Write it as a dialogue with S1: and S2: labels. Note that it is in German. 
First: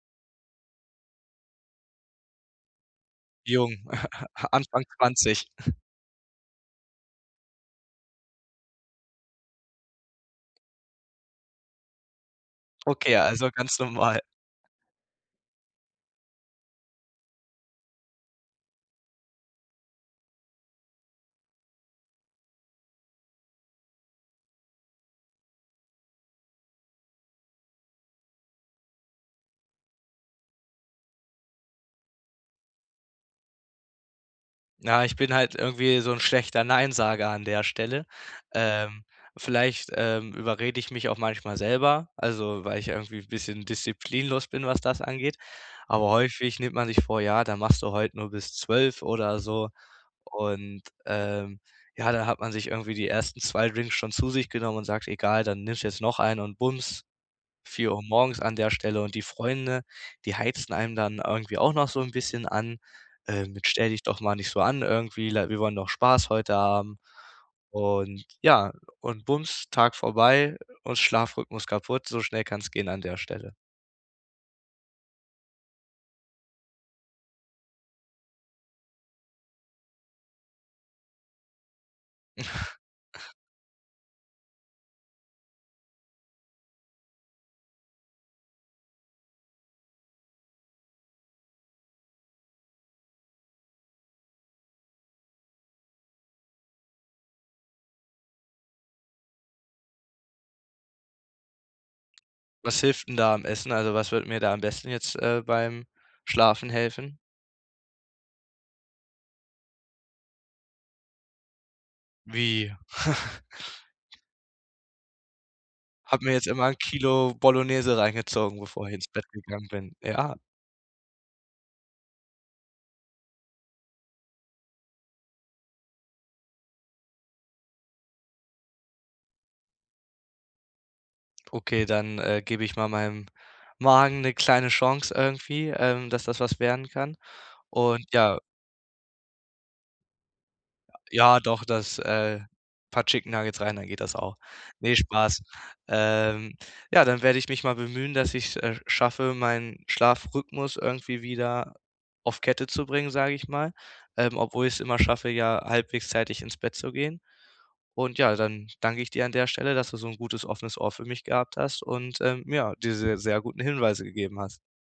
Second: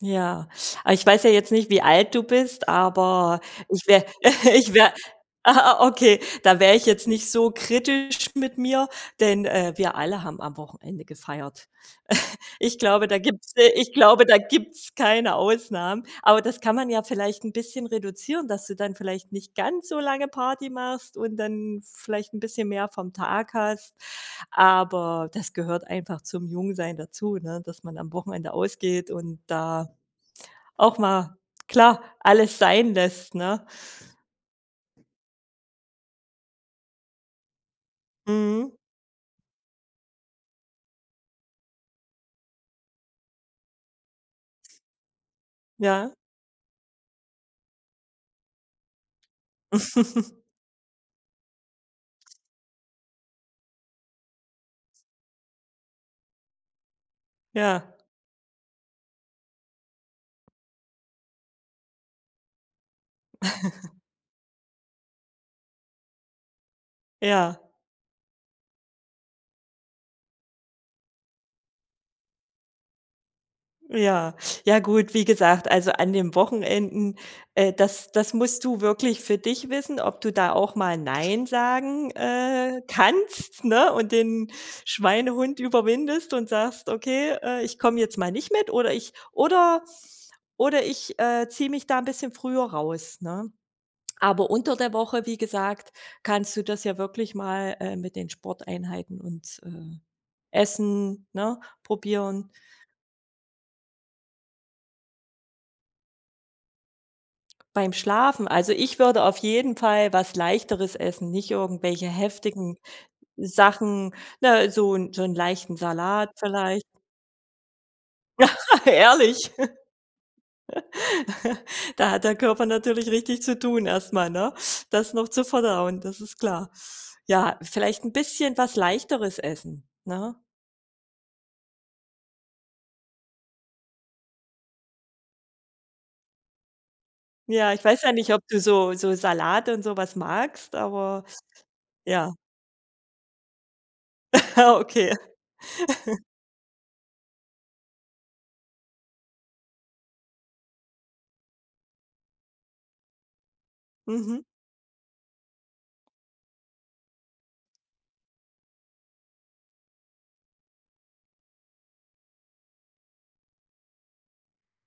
S1: Ja, aber ich weiß ja jetzt nicht, wie alt du bist, aber
S2: Jung,
S1: ich wäre ich
S2: Anfang
S1: wäre
S2: 20.
S1: aha, okay, da wäre ich jetzt nicht so kritisch mit mir, denn, äh, wir alle haben am Wochenende gefeiert. Ich glaube,
S2: Okay,
S1: da
S2: also
S1: gibt's, äh
S2: ganz
S1: ich
S2: normal.
S1: glaube, da gibt's keine Ausnahmen. Aber das kann man ja vielleicht 'n bisschen reduzieren, dass du dann vielleicht nicht ganz so lange Party machst und dann vielleicht 'n bisschen mehr vom Tag hast. Aber das gehört einfach zum Jungsein dazu, ne? Dass man am Wochenende ausgeht und da auch mal, klar, alles sein lässt, ne?
S2: Na, ich bin halt irgendwie so 'n schlechter Nein-Sager an der Stelle.
S1: Mhm.
S2: Ähm, vielleicht, ähm, überrede ich mich auch manchmal selber, also, weil ich irgendwie n' bisschen disziplinlos bin, was das angeht. Aber
S1: Ja.
S2: häufig nimmt man sich vor, ja, da machst du heute nur bis 12 oder so. Und, ähm, ja, dann hat man sich irgendwie die ersten 2 Drinks schon zu sich genommen und sagt: „Egal, dann nimmst du jetzt noch einen” und bums,
S1: Ja.
S2: 4:00 morgens an der Stelle. Und die Freunde, die heizen einem dann irgendwie auch noch so 'n bisschen an, ähm, mit: „Stell dich doch mal nicht so an irgendwie, le wir wollen doch Spaß heute haben.”
S1: Ja.
S2: Und, ja und bums, Tag vorbei, und Schlafrhythmus kaputt, so schnell kann's gehen an der Stelle.
S1: Ja, ja gut, wie gesagt, also an den Wochenenden, äh, das das musst du wirklich für dich wissen, ob du da auch mal nein sagen, äh, kannst, ne? Und den Schweinehund überwindest und sagst: „Okay, äh, ich komme jetzt mal nicht mit oder ich oder oder ich, äh, ziehe mich da 'n bisschen früher raus”, ne? Aber unter der Woche, wie gesagt, kannst du das ja wirklich mal, äh, mit den Sporteinheiten und, ähm, Essen, ne, probieren.
S2: Was hilft 'n da am Essen? Also, was würde mir da am besten jetzt, äh, beim Schlafen helfen?
S1: Beim Schlafen? Also, ich würde auf jeden Fall was Leichteres essen, nicht irgendwelche
S2: Wie?
S1: heftigen Sachen. Ne, so 'n so 'n leichten
S2: Habe
S1: Salat
S2: mir jetzt immer 'n
S1: vielleicht.
S2: Kilo Bolognese reingezogen, bevor ich ins Bett
S1: Ehrlich?
S2: gegangen bin. Ja.
S1: Da hat der Körper natürlich richtig zu tun erstmal, ne? Das noch zu verdauen, das ist klar. Ja, vielleicht 'n bisschen was Leichteres essen, ne?
S2: Okay, dann, äh, gebe ich mal meinem Magen 'ne kleine Chance irgendwie, ähm, dass das was werden kann
S1: Ja, ich weiß
S2: und
S1: ja nicht,
S2: ja
S1: ob du so so Salat und so was magst, aber
S2: Ja, doch, das
S1: ja.
S2: äh, paar Chicken Nuggets rein, dann geht das auch.
S1: Ja,
S2: Ne,
S1: okay.
S2: Spaß. Ähm, ja, dann werde ich mich mal bemühen, dass ich es, äh, schaffe, meinen Schlafrhythmus irgendwie wieder auf Kette zu bringen, sage ich mal, ähm,
S1: Mhm.
S2: obwohl ich es immer schaffe, ja, halbwegs zeitig ins Bett zu gehen. Und ja, dann danke ich dir an der Stelle, dass du so 'n gutes offenes Ohr für mich gehabt hast und, ähm, ja, diese sehr guten Hinweise gegeben hast.